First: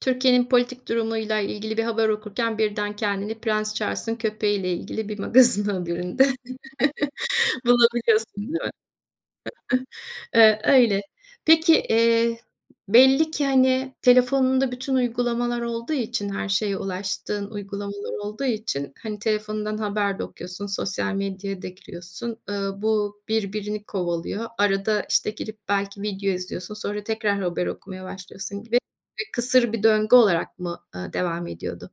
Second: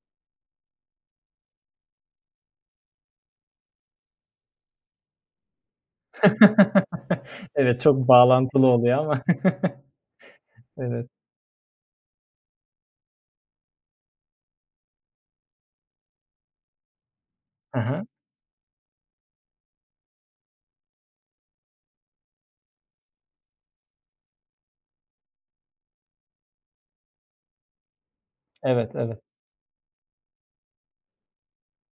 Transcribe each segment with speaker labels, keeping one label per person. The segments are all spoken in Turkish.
Speaker 1: Türkiye'nin politik durumuyla ilgili bir haber okurken birden kendini prens Charles'ın köpeğiyle ilgili bir magazin haberinde
Speaker 2: Evet, çok
Speaker 1: bulabiliyorsun, değil
Speaker 2: bağlantılı
Speaker 1: mi?
Speaker 2: oluyor ama.
Speaker 1: [unintelligible] Iıı, öyle.
Speaker 2: Evet.
Speaker 1: Peki, eee, belli ki, hani, telefonunda bütün uygulamalar olduğu için her şeye ulaştığın
Speaker 2: Hı hı.
Speaker 1: uygulamalar olduğu için, hani, telefonundan haber de okuyorsun, sosyal medyaya da giriyorsun. Iıı, bu birbirini kovalıyor. Arada, işte, girip belki video izliyorsun sonra tekrar haber okumaya başlıyorsun gibi
Speaker 2: Evet, evet.
Speaker 1: bir kısır bir döngü olarak mı, ııı, devam ediyordu?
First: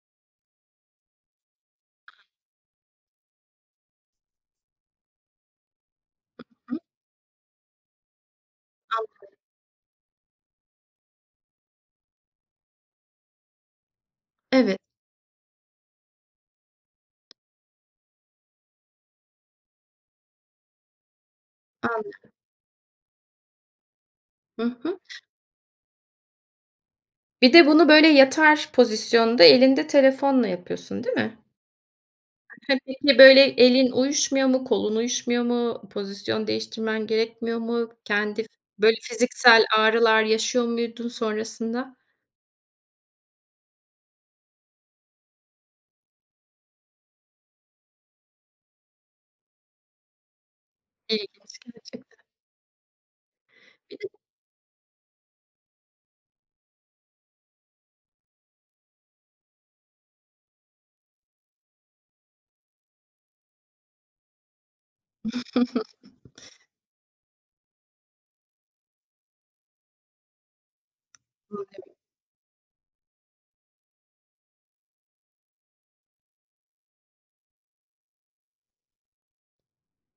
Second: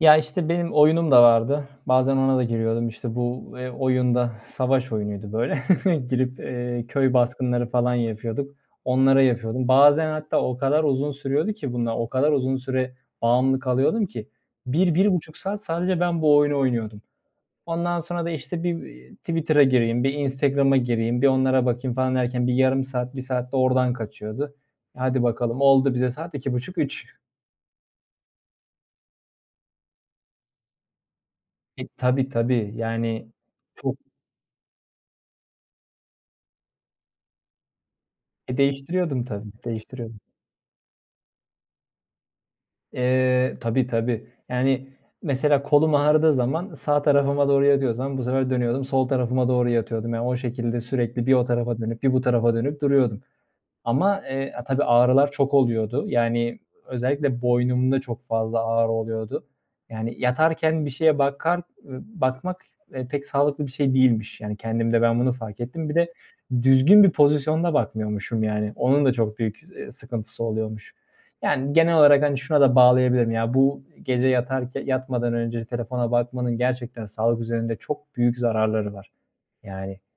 Speaker 2: Ya, işte, benim oyunum da vardı. Bazen ona da giriyordum, işte, bu, eee, oyun da savaş oyunuydu, böyle, girip,
Speaker 1: I hı.
Speaker 2: eee, köy baskınları falan yapıyorduk, onlara
Speaker 1: Anladım.
Speaker 2: yapıyordum. Bazen hatta o kadar uzun sürüyordu ki bunlar, o kadar uzun süre bağımlı kalıyordum ki,
Speaker 1: Evet.
Speaker 2: 1-1,5 saat sadece ben bu oyunu oynuyordum. Ondan sonra da, işte, "Bir, eee, Twitter'a gireyim bir Instagram'a gireyim bir onlara bakayım."
Speaker 1: Anladım.
Speaker 2: falan derken bir yarım saat, 1 saat de oradan kaçıyordu.
Speaker 1: Hı
Speaker 2: E,
Speaker 1: hı.
Speaker 2: hadi bakalım, oldu bize saat, 2,5-3
Speaker 1: Bir de bunu, böyle, yatar pozisyonda elinde telefonla yapıyorsun, değil mi?
Speaker 2: E, tabii, tabii.
Speaker 1: Peki,
Speaker 2: Yani,
Speaker 1: böyle, elin
Speaker 2: çok
Speaker 1: uyuşmuyor mu, kolun uyuşmuyor mu, pozisyon değiştirmen gerekmiyor mu? Kendi f
Speaker 2: E,
Speaker 1: böyle
Speaker 2: değiştiriyordum, tabii,
Speaker 1: fiziksel
Speaker 2: değiştiriyordum.
Speaker 1: ağrılar yaşıyor muydun sonrasında?
Speaker 2: Eee, tabii, tabii. Yani, mesela kolum ağrıdığı zaman sağ tarafıma doğru yatıyorsam, bu sefer dönüyordum, sol tarafıma doğru yatıyordum. Yani, o şekilde sürekli bir o
Speaker 1: İlginç,
Speaker 2: tarafa dönüp bir
Speaker 1: gerçekten.
Speaker 2: bu tarafa dönüp duruyordum.
Speaker 1: Bir de
Speaker 2: Ama, eee, a tabii, ağrılar çok oluyordu. Yani, özellikle boynumda çok fazla ağrı oluyordu. Yani, yatarken bir şeye bakar, ııı, bakmak, eee, pek sağlıklı bir şey değilmiş. Yani, kendimde ben bunu fark ettim. Bir de düzgün bir pozisyonda bakmıyormuşum, yani. Onun da çok büyük, ııı, sıkıntısı oluyormuş.
Speaker 1: Hıı,
Speaker 2: Yani,
Speaker 1: evet.
Speaker 2: genel olarak, hani, şuna da bağlayabilirim. Ya, bu gece yatarke yatmadan önce telefona bakmanın gerçekten sağlık üzerinde çok büyük zararları var, yani.